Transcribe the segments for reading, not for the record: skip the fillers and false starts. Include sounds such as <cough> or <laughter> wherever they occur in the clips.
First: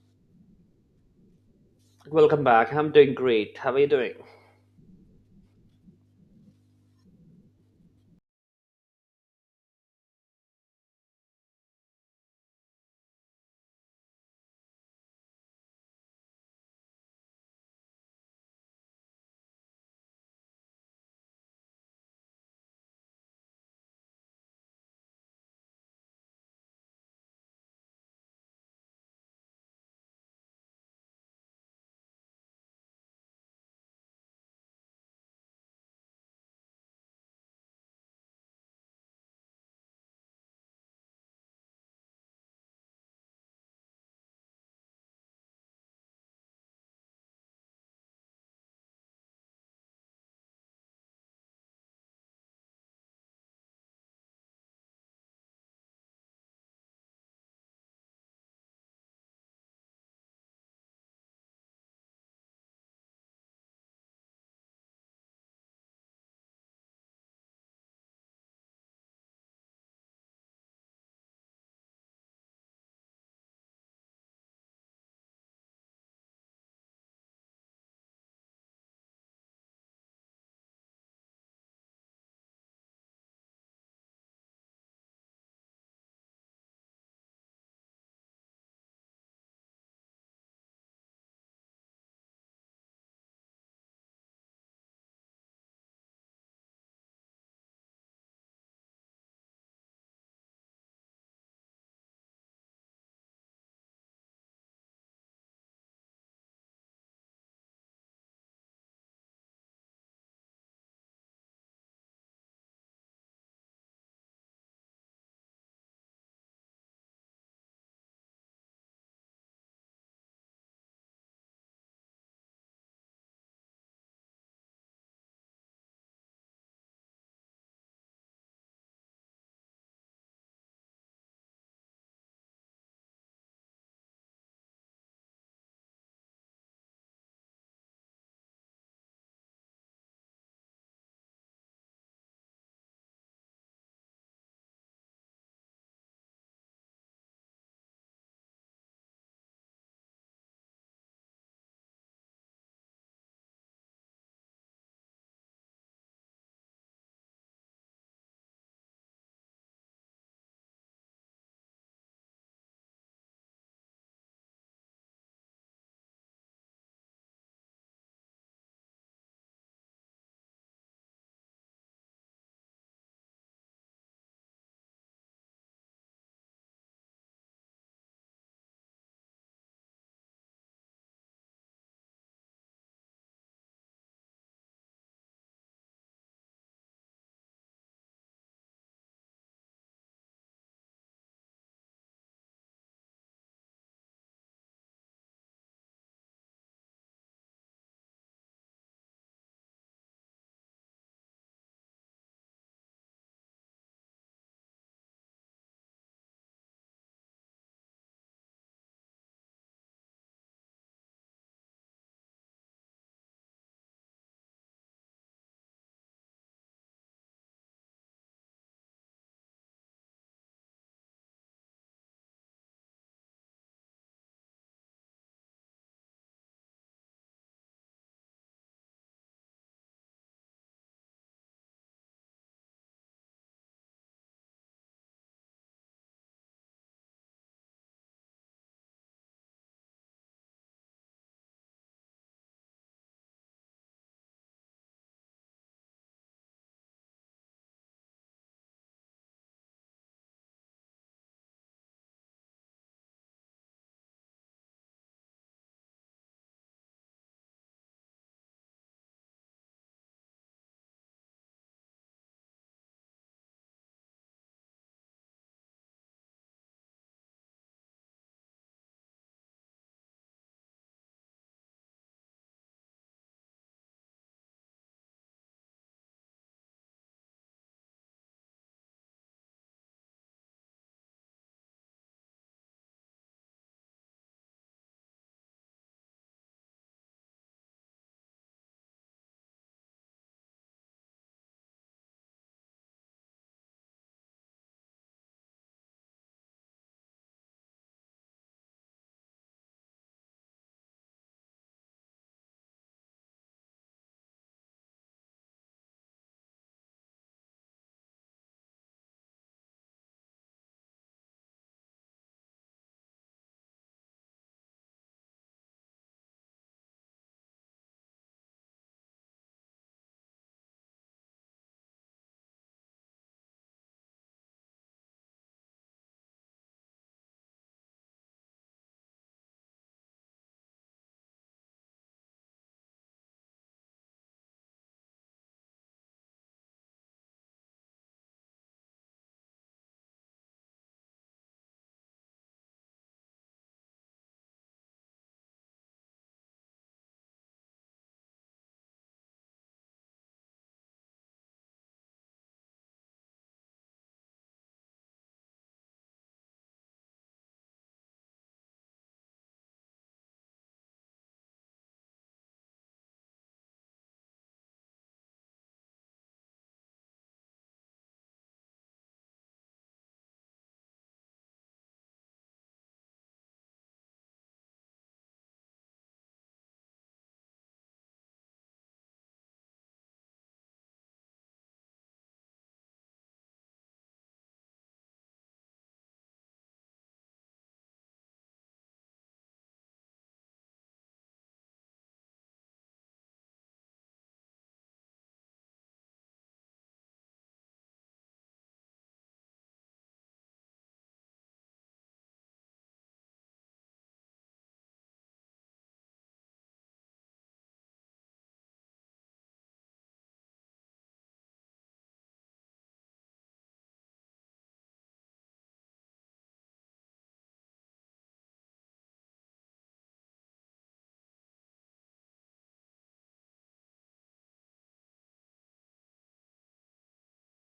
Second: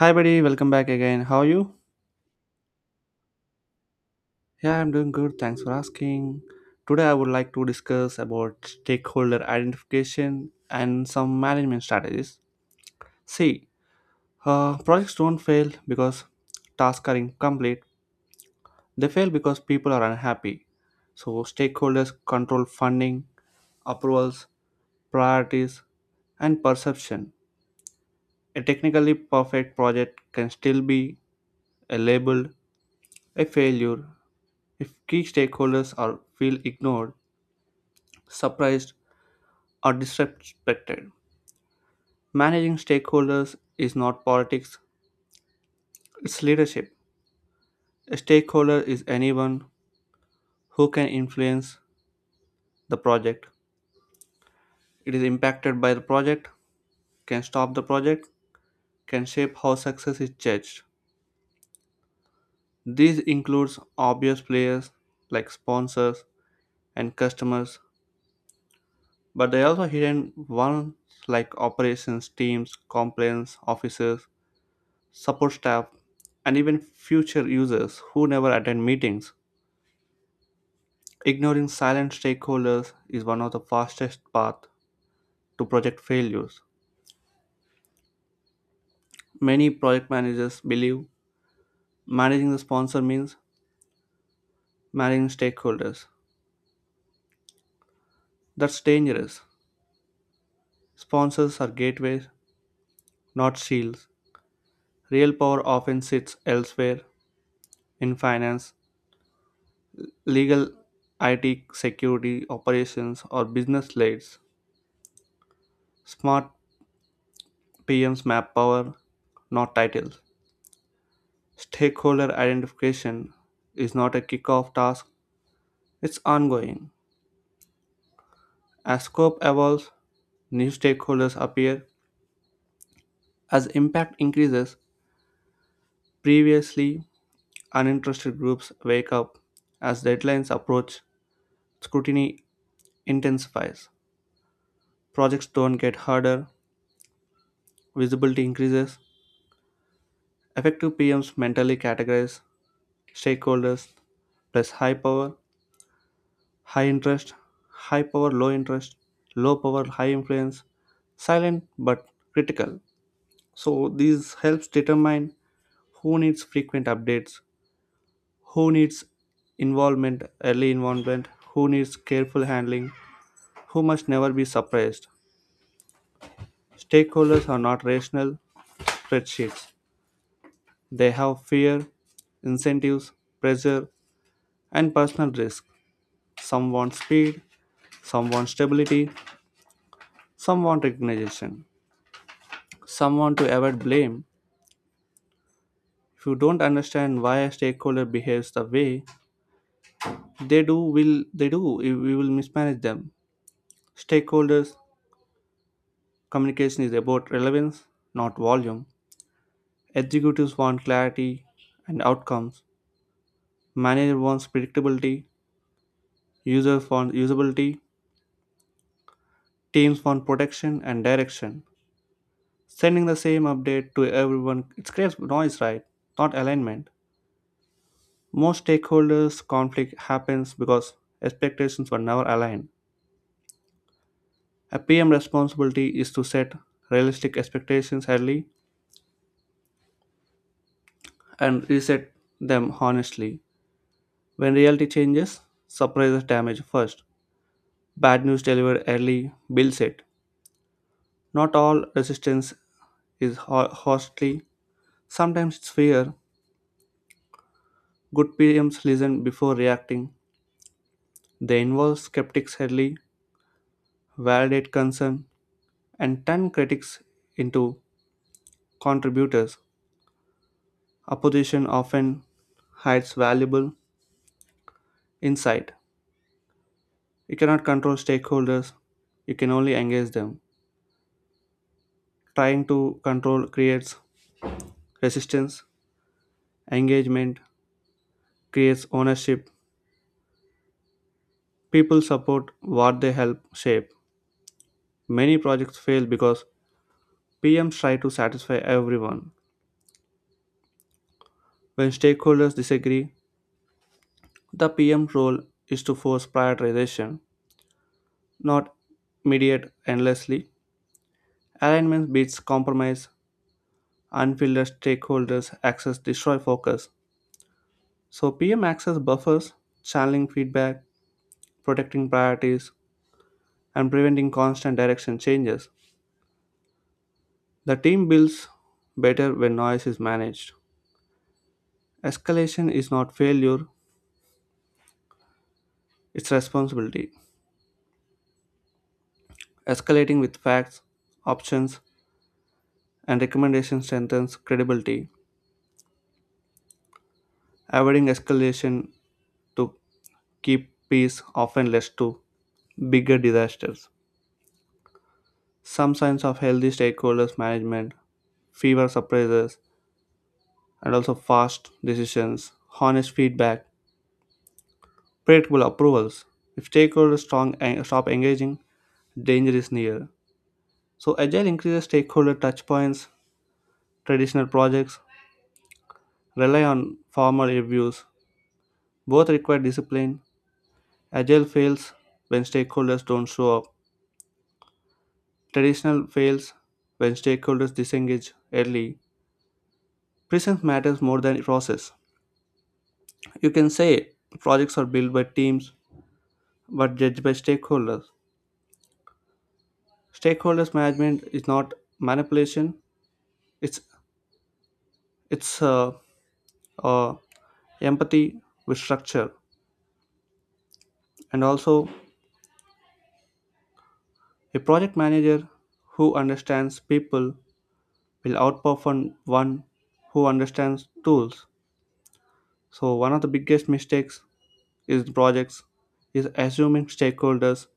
Hi, buddy. Welcome back again. How are you? Welcome back. I'm doing great. How are you doing? Yeah, I'm doing good. Thanks for asking. Today, I would like to discuss about stakeholder identification and some management strategies. See, projects don't fail because tasks are incomplete. They fail because people are unhappy. So, stakeholders control funding, approvals, priorities, and perception. A technically perfect project can still be a labeled a failure if key stakeholders are feel ignored, surprised, or disrespected. Managing stakeholders is not politics, it's leadership. A stakeholder is anyone who can influence the project. It is impacted by the project, can stop the project, can shape how success is judged. This includes obvious players like sponsors and customers, but they also hidden ones like operations teams, compliance officers, support staff, and even future users who never attend meetings. Ignoring silent stakeholders is one of the fastest paths to project failures. Many project managers believe managing the sponsor means managing stakeholders. That's dangerous. Sponsors are gateways, not shields. Real power often sits elsewhere in finance, legal, IT, security, operations, or business leads. Smart PMs map power, not titles. Stakeholder identification is not a kickoff task, it's ongoing. As scope evolves, new stakeholders appear. As impact increases, previously uninterested groups wake up. As deadlines approach, scrutiny intensifies. Projects don't get harder, visibility increases. Effective PMs mentally categorize stakeholders plus high power high interest, high power, low interest, low power, high influence, silent but critical. So these helps determine who needs frequent updates, who needs early involvement, who needs careful handling, who must never be surprised. Stakeholders are not rational spreadsheets. They have fear, incentives, pressure, and personal risk. Some want speed, some want stability, some want recognition. Someone to avoid blame. If you don't understand why a stakeholder behaves the way they do? We will mismanage them. Stakeholders communication is about relevance, not volume. Executives want clarity and outcomes. Manager wants predictability. Users want usability. Teams want protection and direction. Sending the same update to everyone it creates noise, right? Not alignment. Most stakeholders conflict happens because expectations were never aligned. A PM responsibility is to set realistic expectations early and reset them honestly. When reality changes, surprises damage first. Bad news delivered early builds it. Not all resistance is hostly. Sometimes it's fear. Good PMs listen before reacting. They involve skeptics early, validate concern, and turn critics into contributors. Opposition often hides valuable insight. You cannot control stakeholders, you can only engage them. Trying to control creates resistance, engagement creates ownership. People support what they help shape. Many projects fail because PMs try to satisfy everyone. When stakeholders disagree, the PM's role is to force prioritization, not mediate endlessly. Alignment beats compromise. Unfiltered stakeholders access destroy focus. So PM access buffers, channeling feedback, protecting priorities, and preventing constant direction changes. The team builds better when noise is managed. Escalation is not failure, it's responsibility. Escalating with facts, options, and recommendations strengthens credibility. Avoiding escalation to keep peace often leads to bigger disasters. Some signs of healthy stakeholders management, fewer surprises, and also fast decisions, honest feedback, predictable approvals. If stakeholders strong, stop engaging, danger is near. So agile increases stakeholder touchpoints. Traditional projects rely on formal reviews. Both require discipline. Agile fails when stakeholders don't show up. Traditional fails when stakeholders disengage early. Presence matters more than process. You can say projects are built by teams but judged by stakeholders. Stakeholders management is not manipulation. It's it's uh, empathy with structure, and also a project manager who understands people will outperform one who understands tools. So one of the biggest mistakes is in projects is assuming stakeholders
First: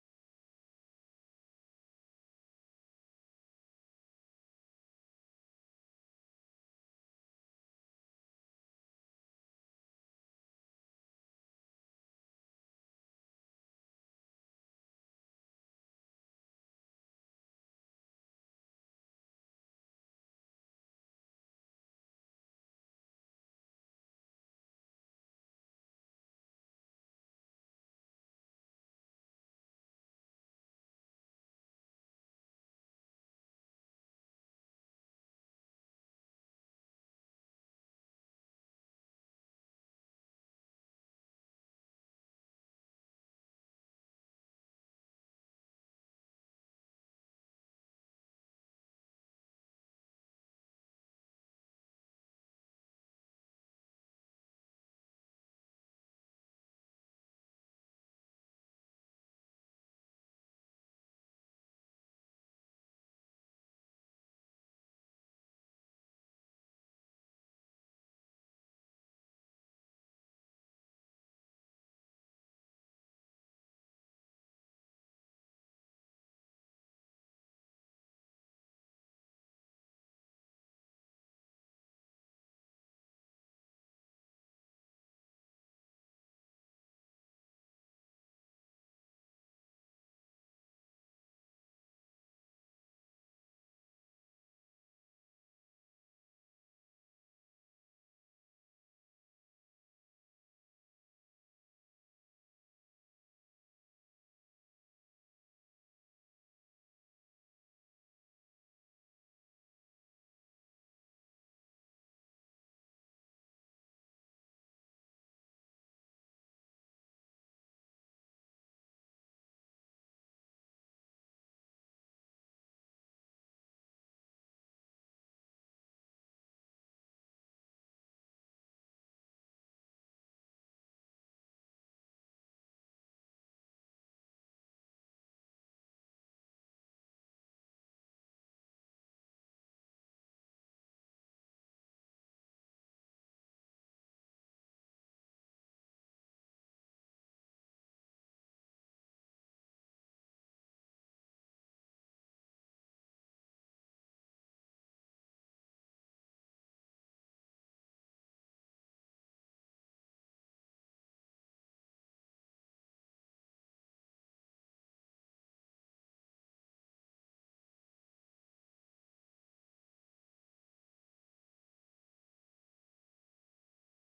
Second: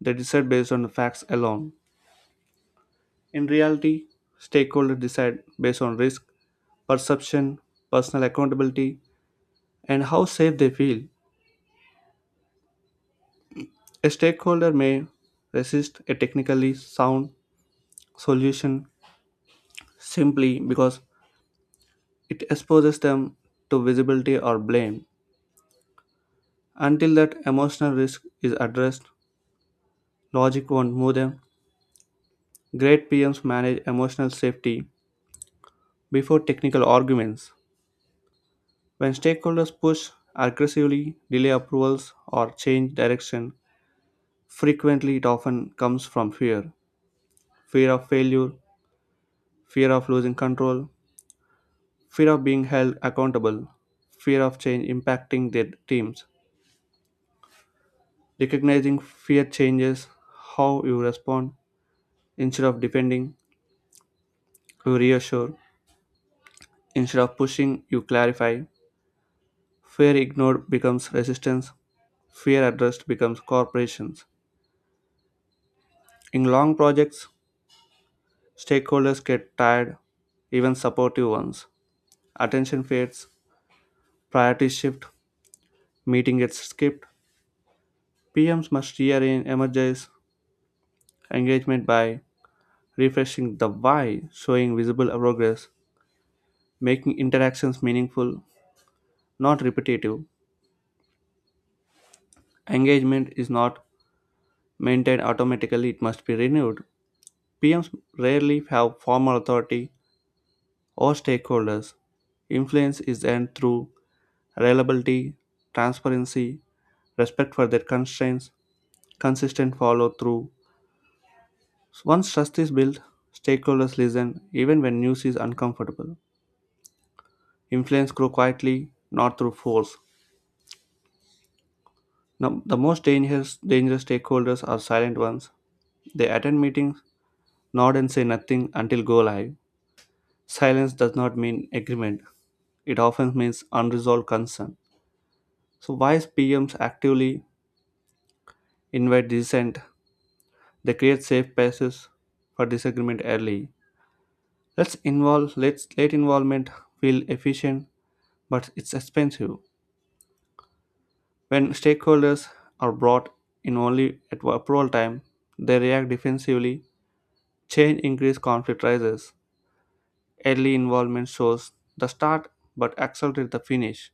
they decide based on the facts alone. In reality, stakeholders decide based on risk, perception, personal accountability, and how safe they feel. A stakeholder may resist a technically sound solution simply because it exposes them to visibility or blame. Until that emotional risk is addressed, logic won't move them. Great PMs manage emotional safety before technical arguments. When stakeholders push aggressively, delay approvals, or change direction, frequently it often comes from fear, fear of failure, fear of losing control, fear of being held accountable, fear of change impacting their teams. Recognizing fear changes how you respond. Instead of defending, you reassure. Instead of pushing, you clarify. Fear ignored becomes resistance. Fear addressed becomes corporations. In long projects, stakeholders get tired, even supportive ones. Attention fades, priorities shift, meeting gets skipped. PMs must rearrange, energize engagement by refreshing the why, showing visible progress, making interactions meaningful, not repetitive. Engagement is not maintained automatically, it must be renewed. PMs rarely have formal authority or stakeholders. Influence is earned through reliability, transparency, respect for their constraints, consistent follow through. Once trust is built, stakeholders listen even when news is uncomfortable. Influence grows quietly, not through force. Now, the most dangerous stakeholders are silent ones. They attend meetings, nod and say nothing until go live. Silence does not mean agreement. It often means unresolved concern. So wise PMs actively invite dissent. They create safe spaces for disagreement early. Let involvement feel efficient, but it's expensive. When stakeholders are brought in only at approval time, they react defensively. Change increase conflict rises. Early involvement shows the start but accelerates the finish.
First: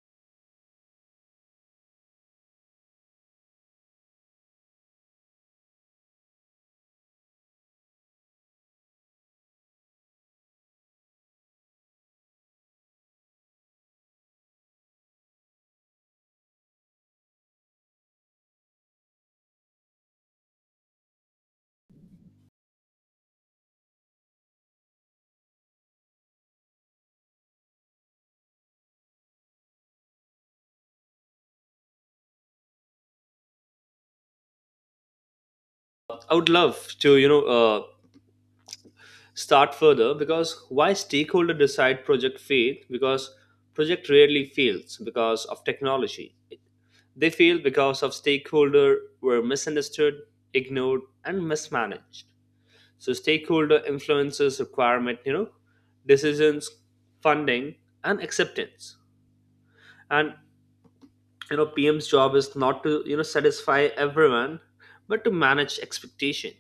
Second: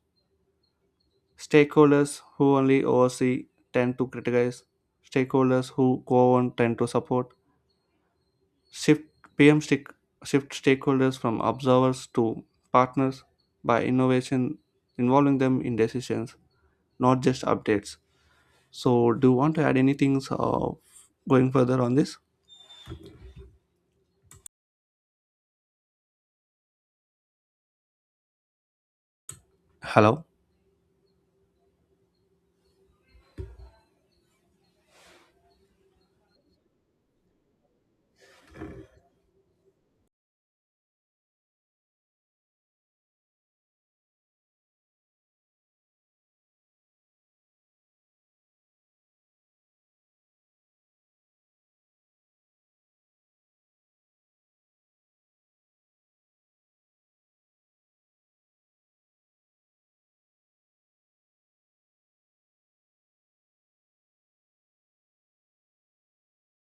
Stakeholders who only oversee tend to criticize. Stakeholders who go on tend to support. Shift PM stick, shift stakeholders from observers to partners by innovation involving them in decisions, not just updates. So, do you want to add anything going further on this? Hello. I would love to, start further because why stakeholder decide project fail? Because project rarely fails because of technology. They fail because of stakeholder were misunderstood, ignored, and mismanaged. So stakeholder influences requirement, decisions, funding, and acceptance. And PM's job is not to satisfy everyone, but to manage expectation.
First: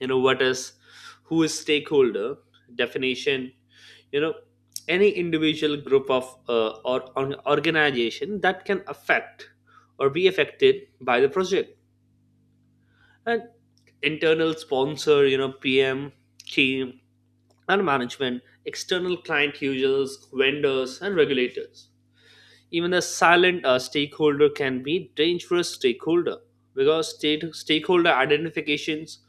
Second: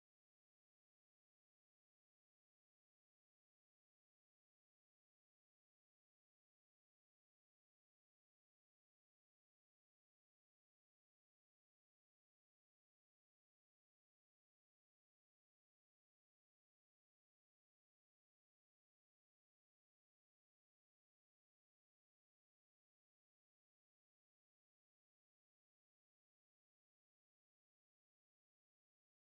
You know what is, who is stakeholder definition. You know, any individual group of or organization that can affect or be affected by the project. And internal sponsor, you know, PM team and management, external client, users, vendors, and regulators. Even a silent stakeholder can be dangerous stakeholder because state stakeholder identifications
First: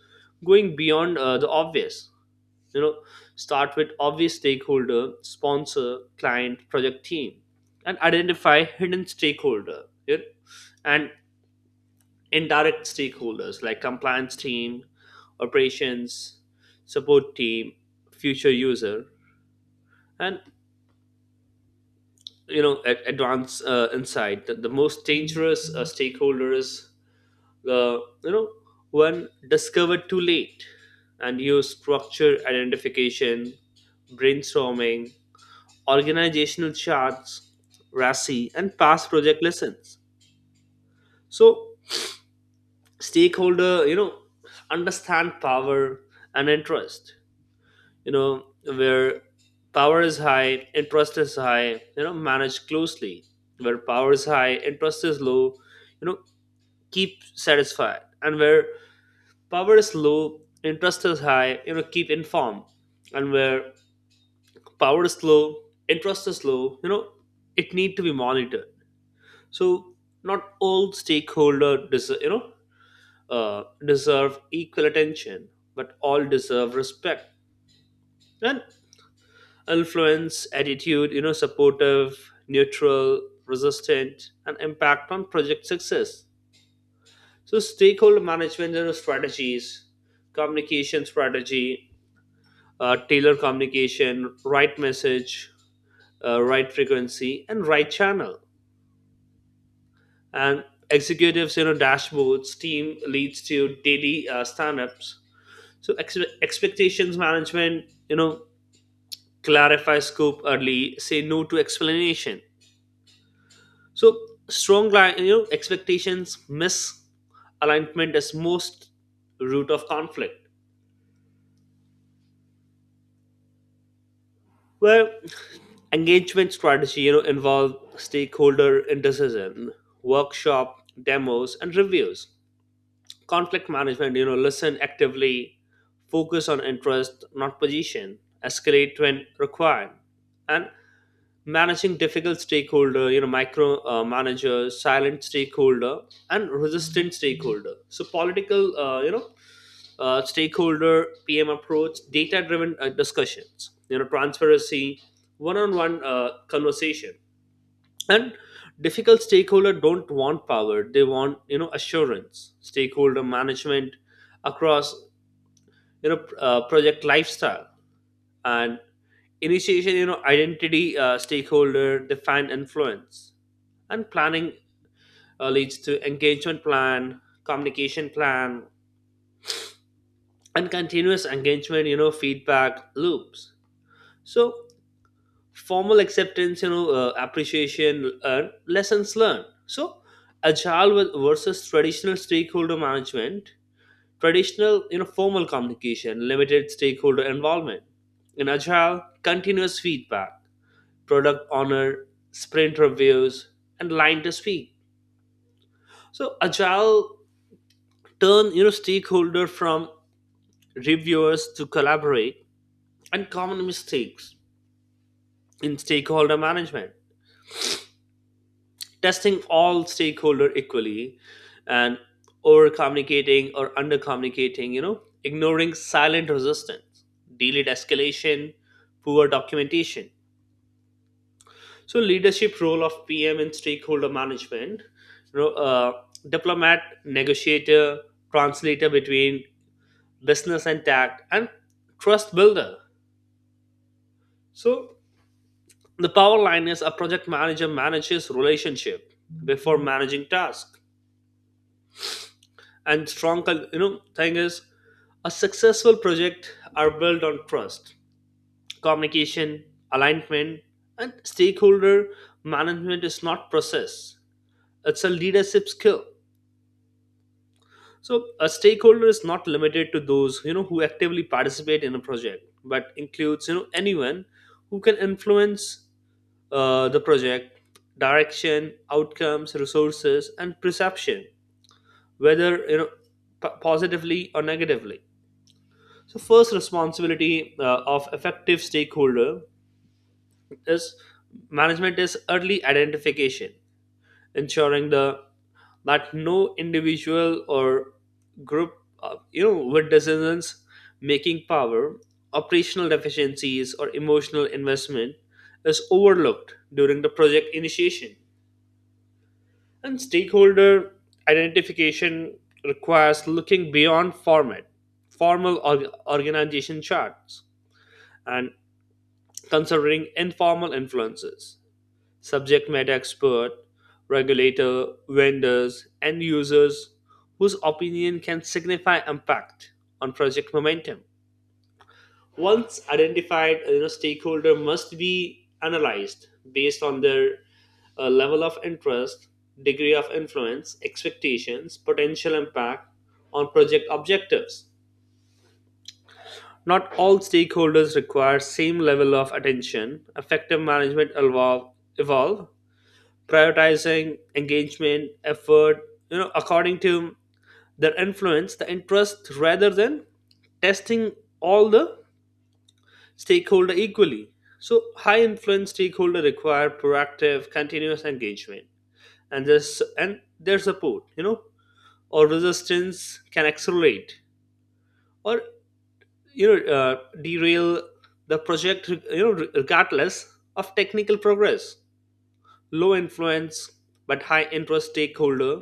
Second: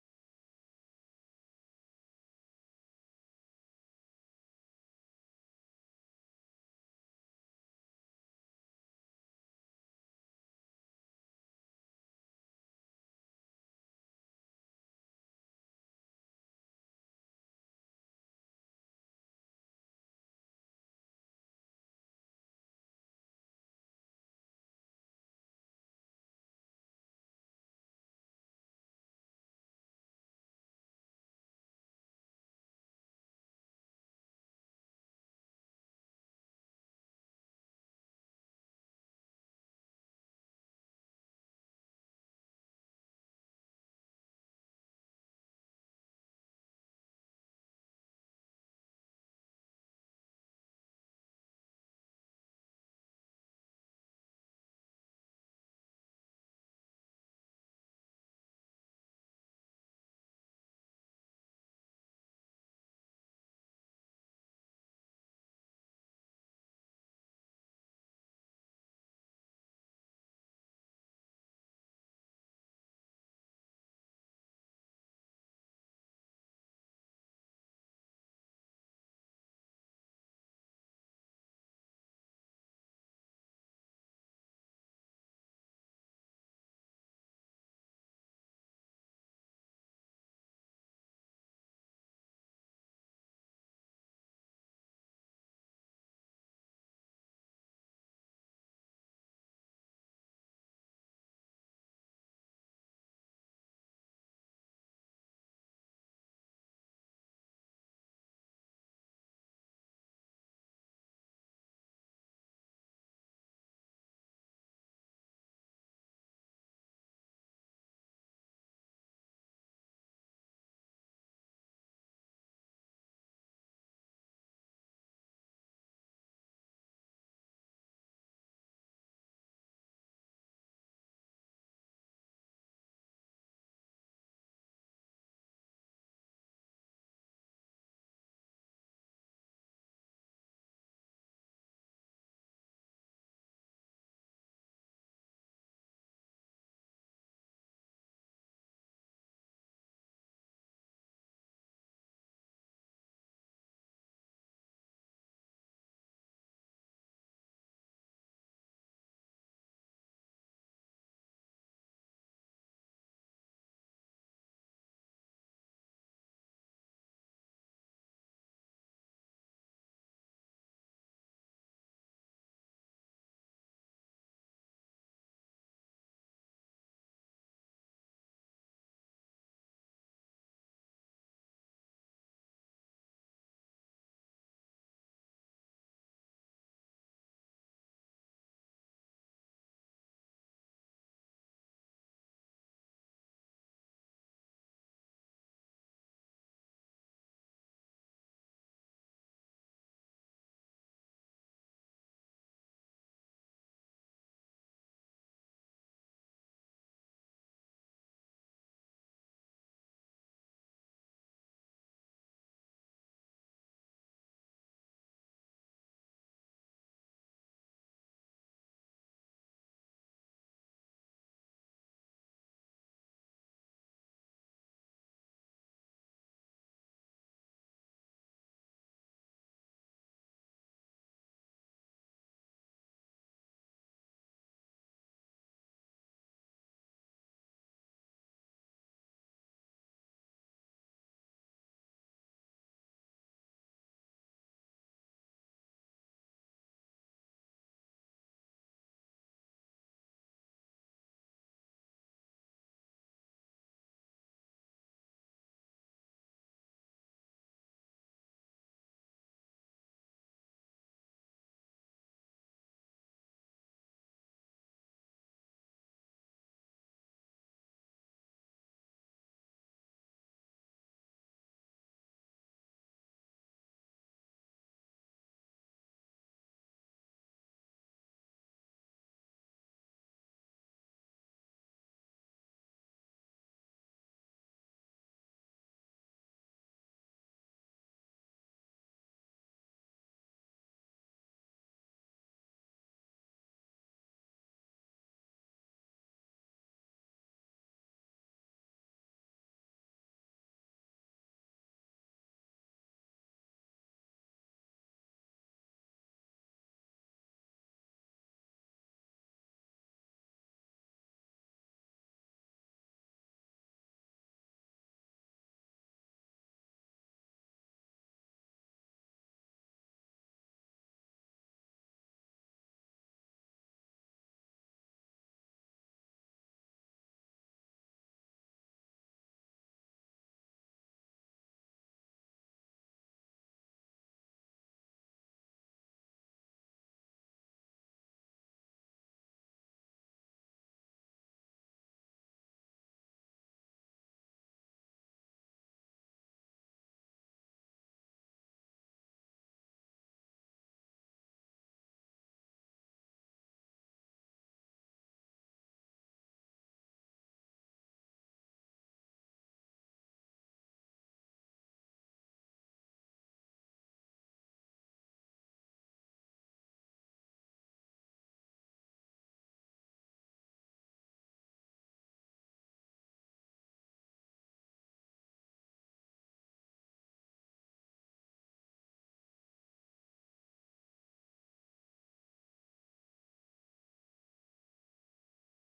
going beyond the obvious. You know, start with obvious stakeholder, sponsor, client, project team, and identify hidden stakeholder, and indirect stakeholders like compliance team, operations, support team, future user. And you know, at advance insight that the most dangerous stakeholder is the, you know, when discovered too late. And use structure identification, brainstorming, organizational charts, RASI, and past project lessons. So stakeholder, understand power and interest. You know, where power is high, interest is high, manage closely. Where power is high, interest is low, you know, keep satisfied. And where power is low, interest is high, keep informed. And where power is low, interest is low, it need to be monitored. So not all stakeholder deserve, deserve equal attention, but all deserve respect. And influence, attitude, supportive, neutral, resistant, and impact on project success. So stakeholder management, strategies, communication strategy, tailor communication, right message, right frequency, and right channel. And executives, you know, dashboards, team leads to daily stand-ups. So expectations management, you know, clarify scope early, say no to explanation. So you know, expectations misalignment is most root of conflict. Well, engagement strategy, you know, involve stakeholder in decision, workshop, demos, and reviews. Conflict management, you know, listen actively, focus on interest, not position, escalate when required. And managing difficult stakeholder, you know, micro manager, silent stakeholder, and resistant stakeholder. So political stakeholder PM approach, data driven discussions, you know, transparency, one on one conversation. And difficult stakeholder don't want power, they want, you know, assurance. Stakeholder management across, project lifestyle. And initiation, you know, identity stakeholder, define influence. And planning leads to engagement plan, communication plan, and continuous engagement, you know, feedback loops. So formal acceptance, appreciation and lessons learned. So agile versus traditional stakeholder management. Traditional, you know, formal communication, limited stakeholder involvement. In agile, continuous feedback, product honor, sprint reviews, and line to speak. So agile turn, you know, stakeholder from reviewers to collaborate. And common mistakes in stakeholder management, testing all stakeholder equally, and over communicating or under communicating, you know, ignoring silent resistance, delayed escalation, poor documentation. So leadership role of PM in stakeholder management, you know, uh, diplomat, negotiator, translator between business and tech, and trust builder. So the power line is a project manager manages relationship before managing task. And you know, thing is a successful project are built on trust, communication, alignment. And stakeholder management is not process, it's a leadership skill. So a stakeholder is not limited to those, you know, who actively participate in a project but includes, you know, anyone who can influence the project direction, outcomes, resources, and perception, whether, you know, positively or negatively. So, first responsibility of effective stakeholder is management is early identification, ensuring the that no individual or group, with decisions making power, operational deficiencies, or emotional investment is overlooked during the project initiation. And stakeholder identification requires looking beyond formal organization charts, and considering informal influences, subject matter expert, regulator, vendors, and users whose opinion can signify impact on project momentum. Once identified, stakeholder must be analyzed based on their level of interest, degree of influence, expectations, potential impact on project objectives. Not all stakeholders require same level of attention. Effective management evolve prioritizing engagement, effort, according to their influence, the interest rather than testing all the stakeholder equally. So high influence stakeholder require proactive, continuous engagement. And this and their support, or resistance can accelerate or, derail the project, you know, regardless of technical progress. Low influence but high interest stakeholder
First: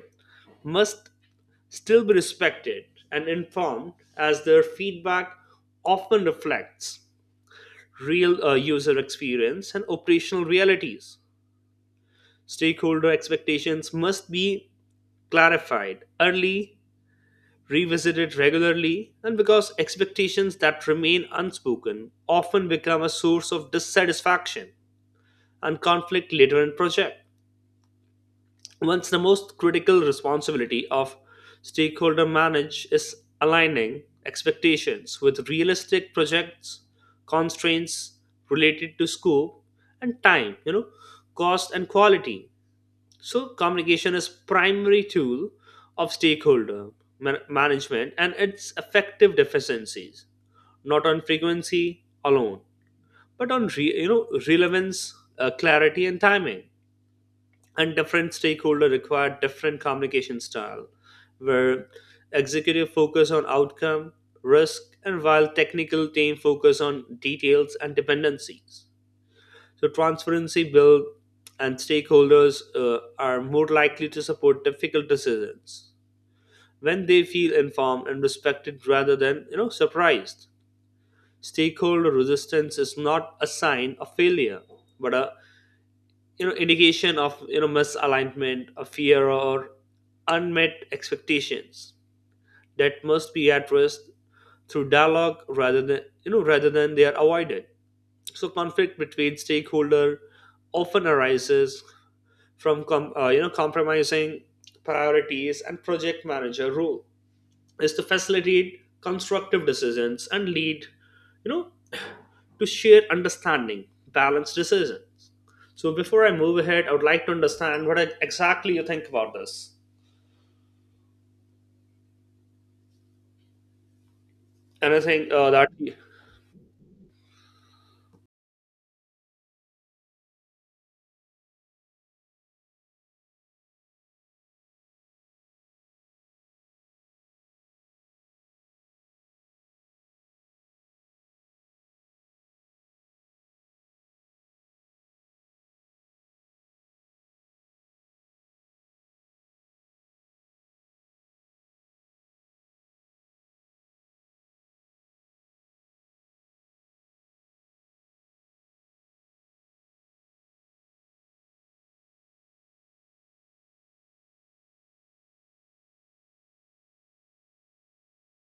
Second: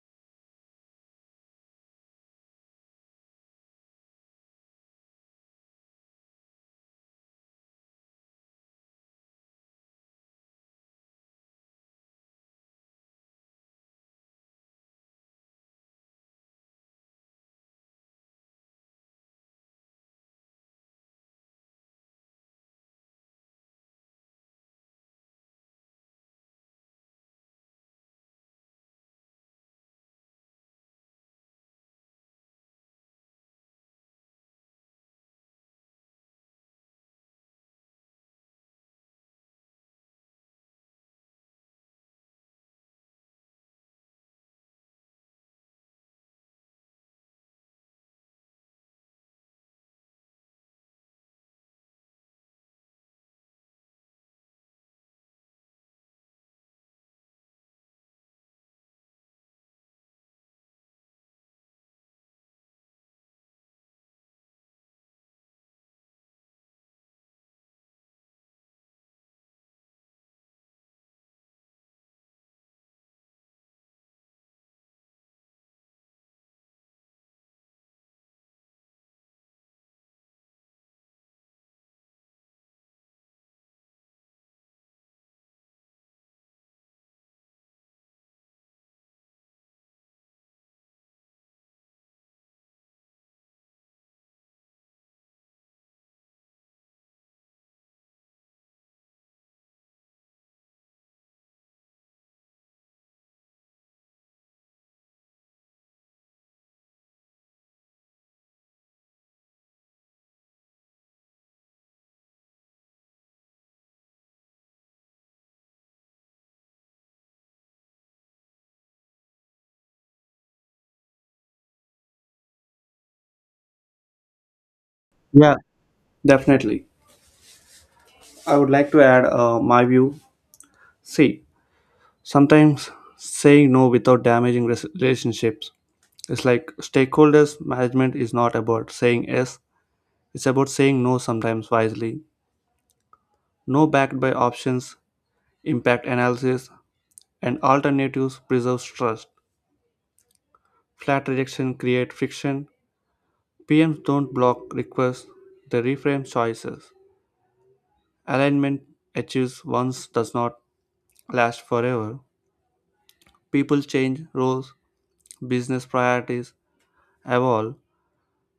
must still be respected and informed, as their feedback often reflects real user experience and operational realities. Stakeholder expectations must be clarified early, revisit it regularly, and because expectations that remain unspoken often become a source of dissatisfaction and conflict later in project. Once the most critical responsibility of stakeholder manage is aligning expectations with realistic projects constraints related to scope and time, cost and quality. So communication is primary tool of stakeholder management and its effective deficiencies, not on frequency alone, but on relevance, clarity, and timing. And different stakeholder require different communication style, where executive focus on outcome, risk, and while technical team focus on details and dependencies. So, transparency bill and stakeholders are more likely to support difficult decisions when they feel informed and respected rather than, surprised. Stakeholder resistance is not a sign of failure, but a, you know, indication of, you know, misalignment, a fear, or unmet expectations that must be addressed through dialogue rather than rather than they are avoided. So conflict between stakeholder often arises from compromising priorities, and project manager role is to facilitate constructive decisions and lead, you know, to share understanding, balanced decisions. So before I move ahead, I would like to understand what exactly you think about this, and I think uh, Yeah, that definitely. I would like to add my view. See, sometimes saying no without damaging relationships. It's like stakeholders management is not about saying yes, it's about saying no sometimes wisely. No backed by options, impact analysis, and alternatives preserves trust. Flat rejection create friction. PMs don't block requests, they reframe choices. Alignment achieves once does not last forever. People change roles, business priorities evolve,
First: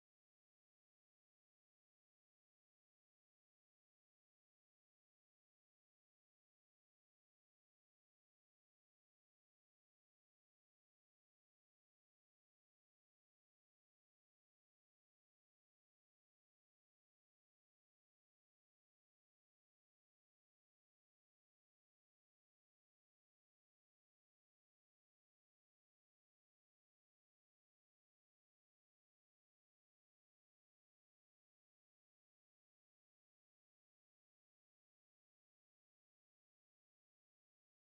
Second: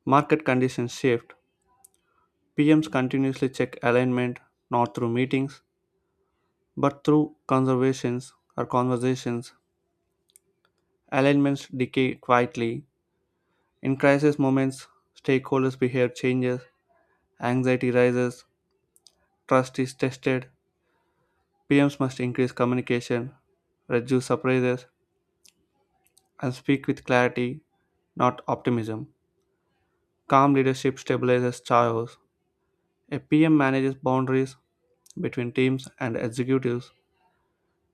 market conditions shift, PMs continuously check alignment not through meetings but through conservations or conversations. Alignments decay quietly. In crisis moments, stakeholders' behavior changes, anxiety rises, trust is tested. PMs must increase communication, reduce surprises, and speak with clarity, not optimism. Calm leadership stabilizes chaos. A PM manages boundaries between teams and executives,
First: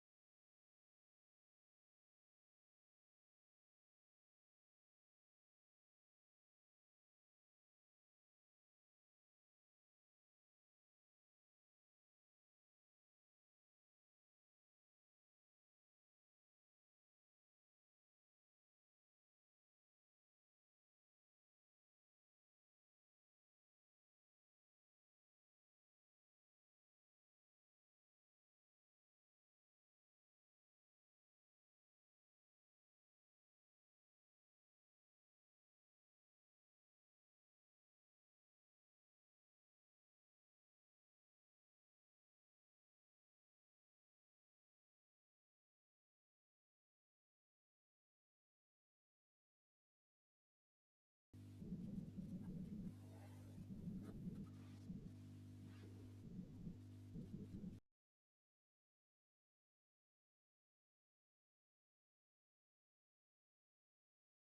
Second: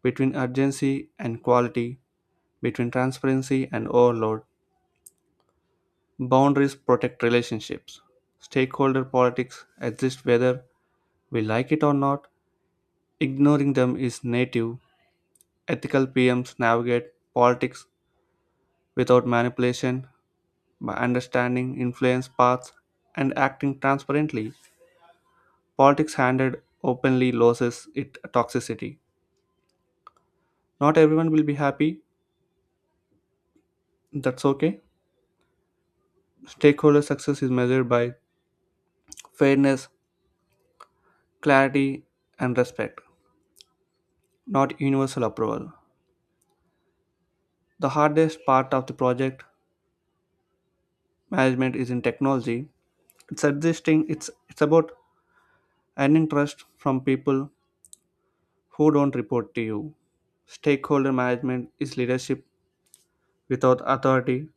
between urgency and quality, between transparency and overload. Boundaries protect relationships. Stakeholder politics exist whether we like it or not. Ignoring them is native. Ethical PMs navigate politics without manipulation by understanding influence paths and acting transparently. Politics handled openly loses its toxicity. Not everyone will be happy. That's okay. Stakeholder success is measured by fairness, clarity, and respect, not universal approval. The hardest part of the project management is in technology. It's about earning trust from people who don't report to you. Stakeholder management is leadership without authority.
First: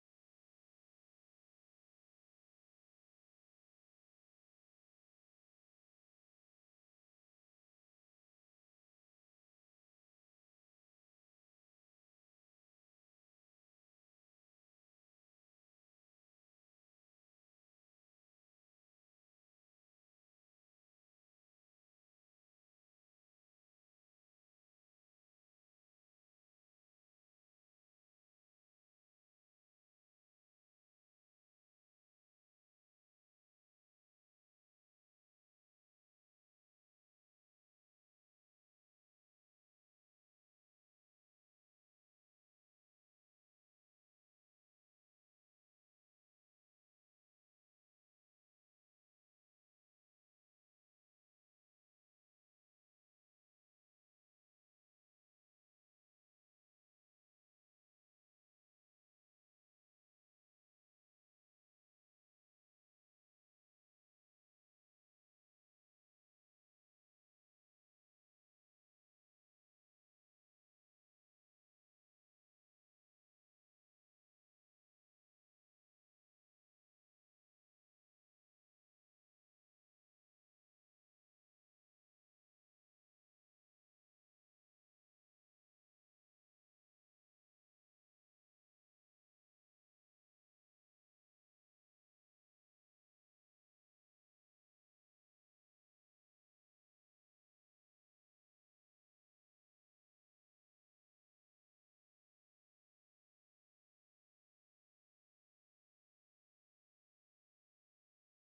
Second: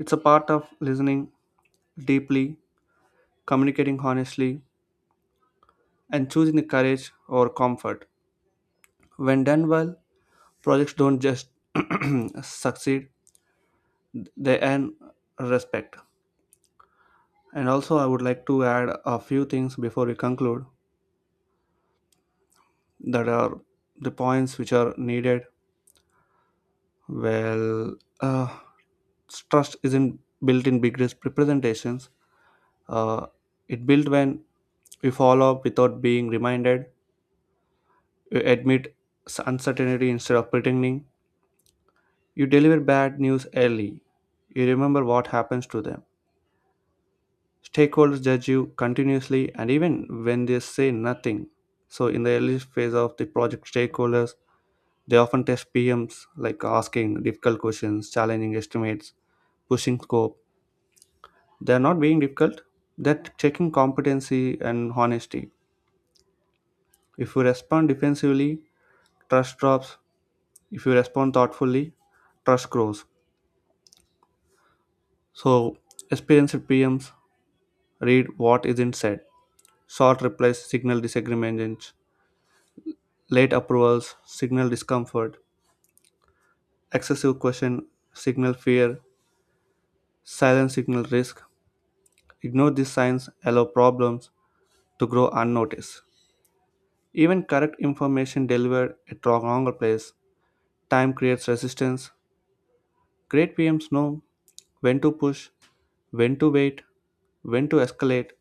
It's a part of listening deeply, communicating honestly, and choosing the courage or comfort. When done well, projects don't just <clears throat> succeed, they earn respect. And also, I would like to add a few things before we conclude, that are the points which are needed. Well, uh, trust isn't built in big representations. uh, it built when we follow up without being reminded. You admit uncertainty instead of pretending. You deliver bad news early. You remember what happens to them. Stakeholders judge you continuously and even when they say nothing. So in the early phase of the project stakeholders, they often test PMs like asking difficult questions, challenging estimates, pushing scope. They're not being difficult, they're checking competency and honesty. If you respond defensively, trust drops. If you respond thoughtfully, trust grows. So, experienced PMs read what isn't said. Short replies signal disagreement, late approvals signal discomfort, excessive question signal fear, silence signal risk. Ignore these signs, allow problems, to grow unnoticed. Even correct information delivered at the wrong place, time creates resistance. Great PMs know when to push, when to wait, when to escalate,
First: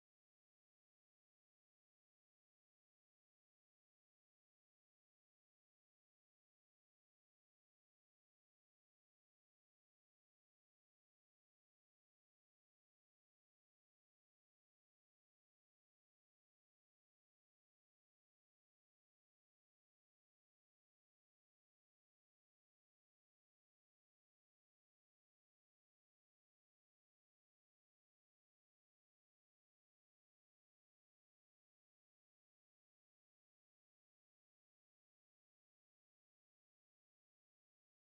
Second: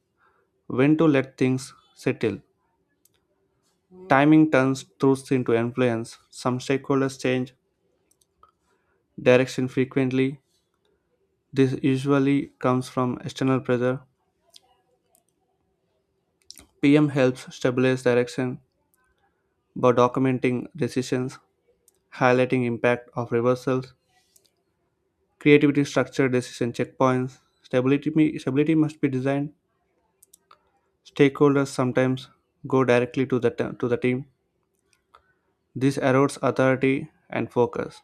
when to let things settle. Timing turns truths into influence. Some stakeholders change direction frequently. This usually comes from external pressure. PM helps stabilize direction by documenting decisions, highlighting impact of reversals, creativity, structure, decision checkpoints, stability. Stability must be designed. Stakeholders sometimes go directly to to the team. This erodes authority and focus.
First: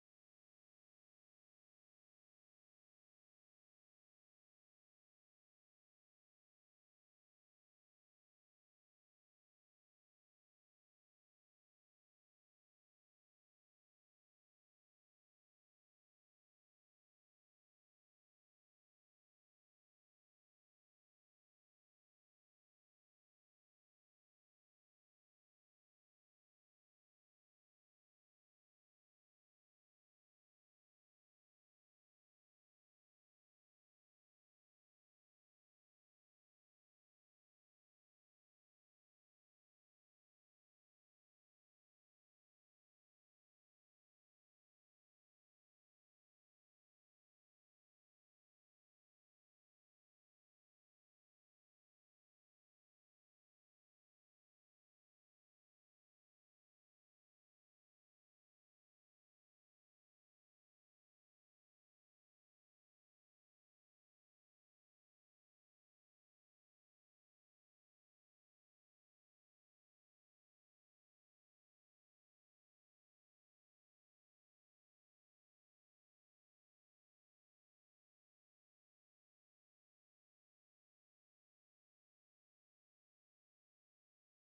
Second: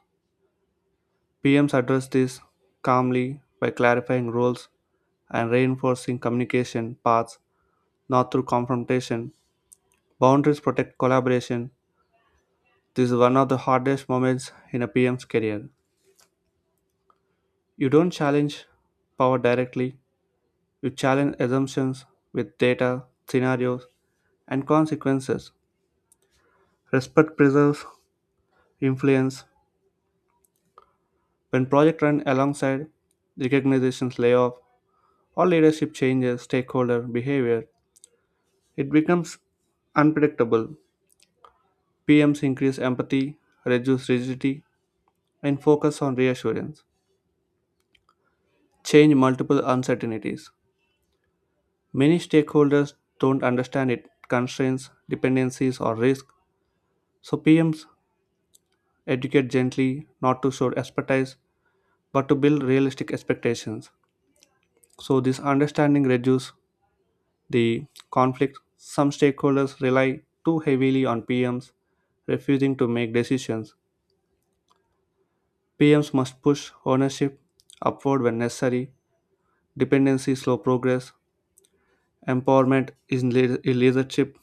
PMs address this calmly by clarifying roles and reinforcing communication paths, not through confrontation. Boundaries protect collaboration. This is one of the hardest moments in a PM's career. You don't challenge power directly, you challenge assumptions with data, scenarios, and consequences. Respect preserves influence. When projects run alongside recognitions layoff or leadership changes stakeholder behavior, it becomes unpredictable. PMs increase empathy, reduce rigidity, and focus on reassurance. Change multiple uncertainties. Many stakeholders don't understand it constraints, dependencies, or risk, so PMs educate gently, not to show expertise, but to build realistic expectations. So this understanding reduces the conflict. Some stakeholders rely too heavily on PMs, refusing to make decisions. PMs must push ownership upward when necessary. Dependency slow progress. Empowerment is leadership.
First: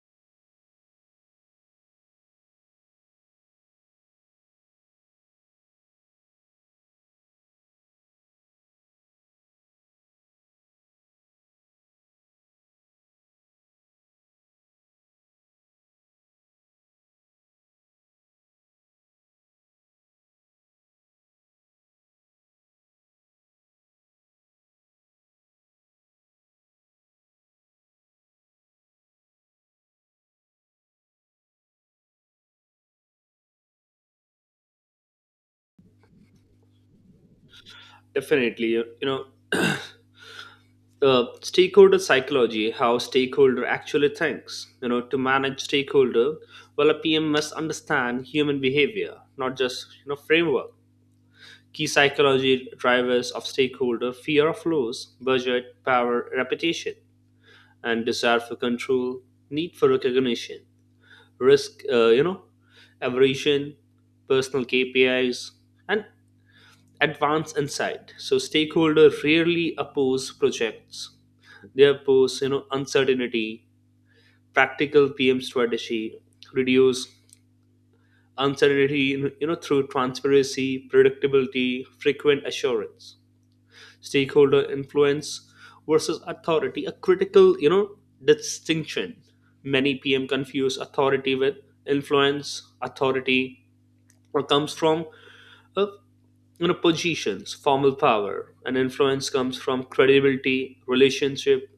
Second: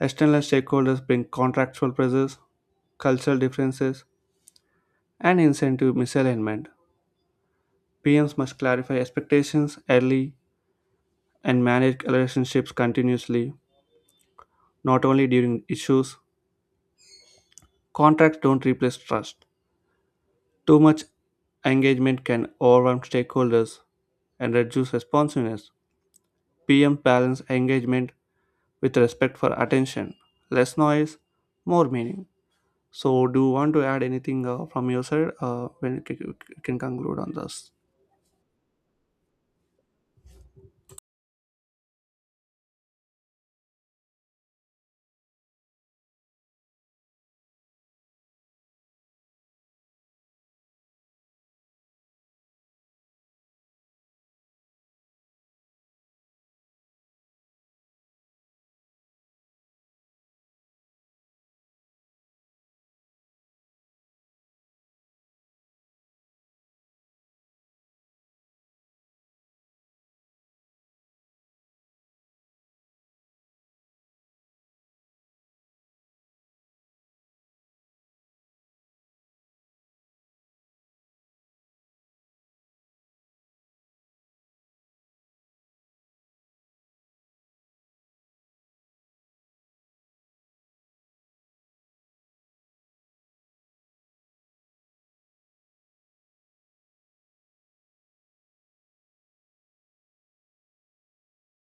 External stakeholders bring contractual pressures, cultural differences, and incentive misalignment. PMs must clarify expectations early and manage relationships continuously, not only during issues. Contracts don't replace trust. Too much engagement can overwhelm stakeholders and reduce responsiveness. PM balance engagement with respect for attention. Less noise, more meaning. So, do you want to add anything from your side? When you can conclude on this? Definitely, stakeholder psychology, how stakeholder actually thinks, you know, to manage stakeholder well, a PM must understand human behavior, not just, you know, framework. Key psychology drivers of stakeholder: fear of loss, budget, power, reputation, and desire for control, need for recognition, risk, aversion, personal KPIs, and advance insight. So stakeholder rarely oppose projects. They oppose, uncertainty. Practical PM strategy, reduce uncertainty, through transparency, predictability, frequent assurance. Stakeholder influence versus authority, a critical, you know, distinction. Many PM confuse authority with influence. Authority or comes from uh, positions, formal power, and influence comes from credibility, relationship,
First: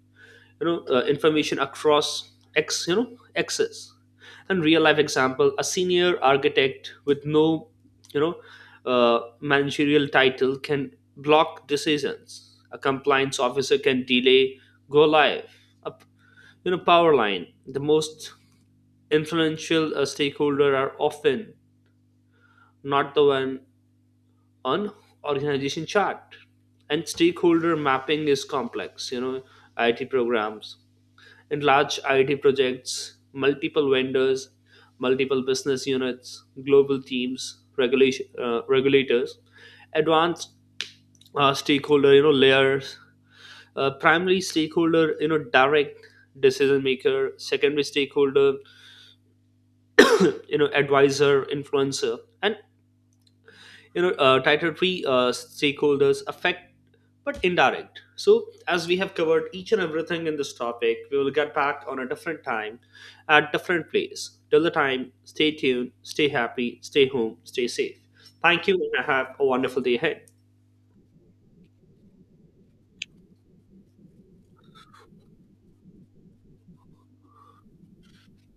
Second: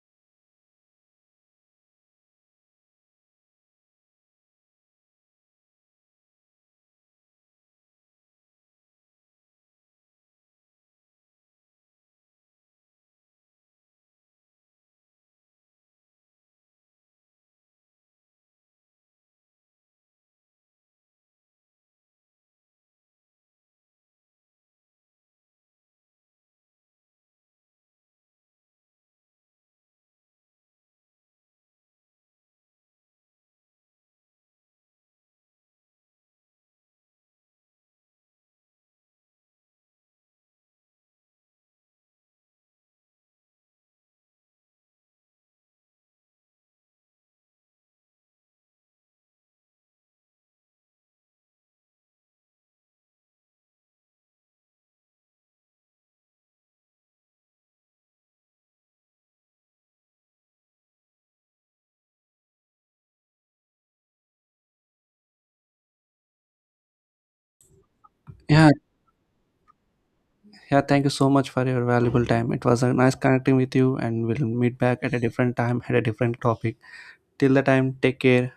information across x, you know, axis. And real life example: a senior architect with no, you know managerial title can block decisions, a compliance officer can delay go live. A you know, power line, the most influential stakeholder are often not the one on organization chart. And stakeholder mapping is complex, you know, it programs in large IT projects, multiple vendors, multiple business units, global teams, regulation, regulators, advanced stakeholder, layers, primary stakeholder, direct decision maker, secondary stakeholder, advisor, influencer, and titatory stakeholders affect but indirect. So as we have covered each and everything in this topic, we will get back on a different time at different place. Till the time, stay tuned, stay happy, stay home, stay safe. Thank Yeah, you and have a wonderful day ahead. yeah. Thank you so much for your valuable time. It was a nice connecting with you, and we'll meet back at a different time at a different topic. Till the time, take care.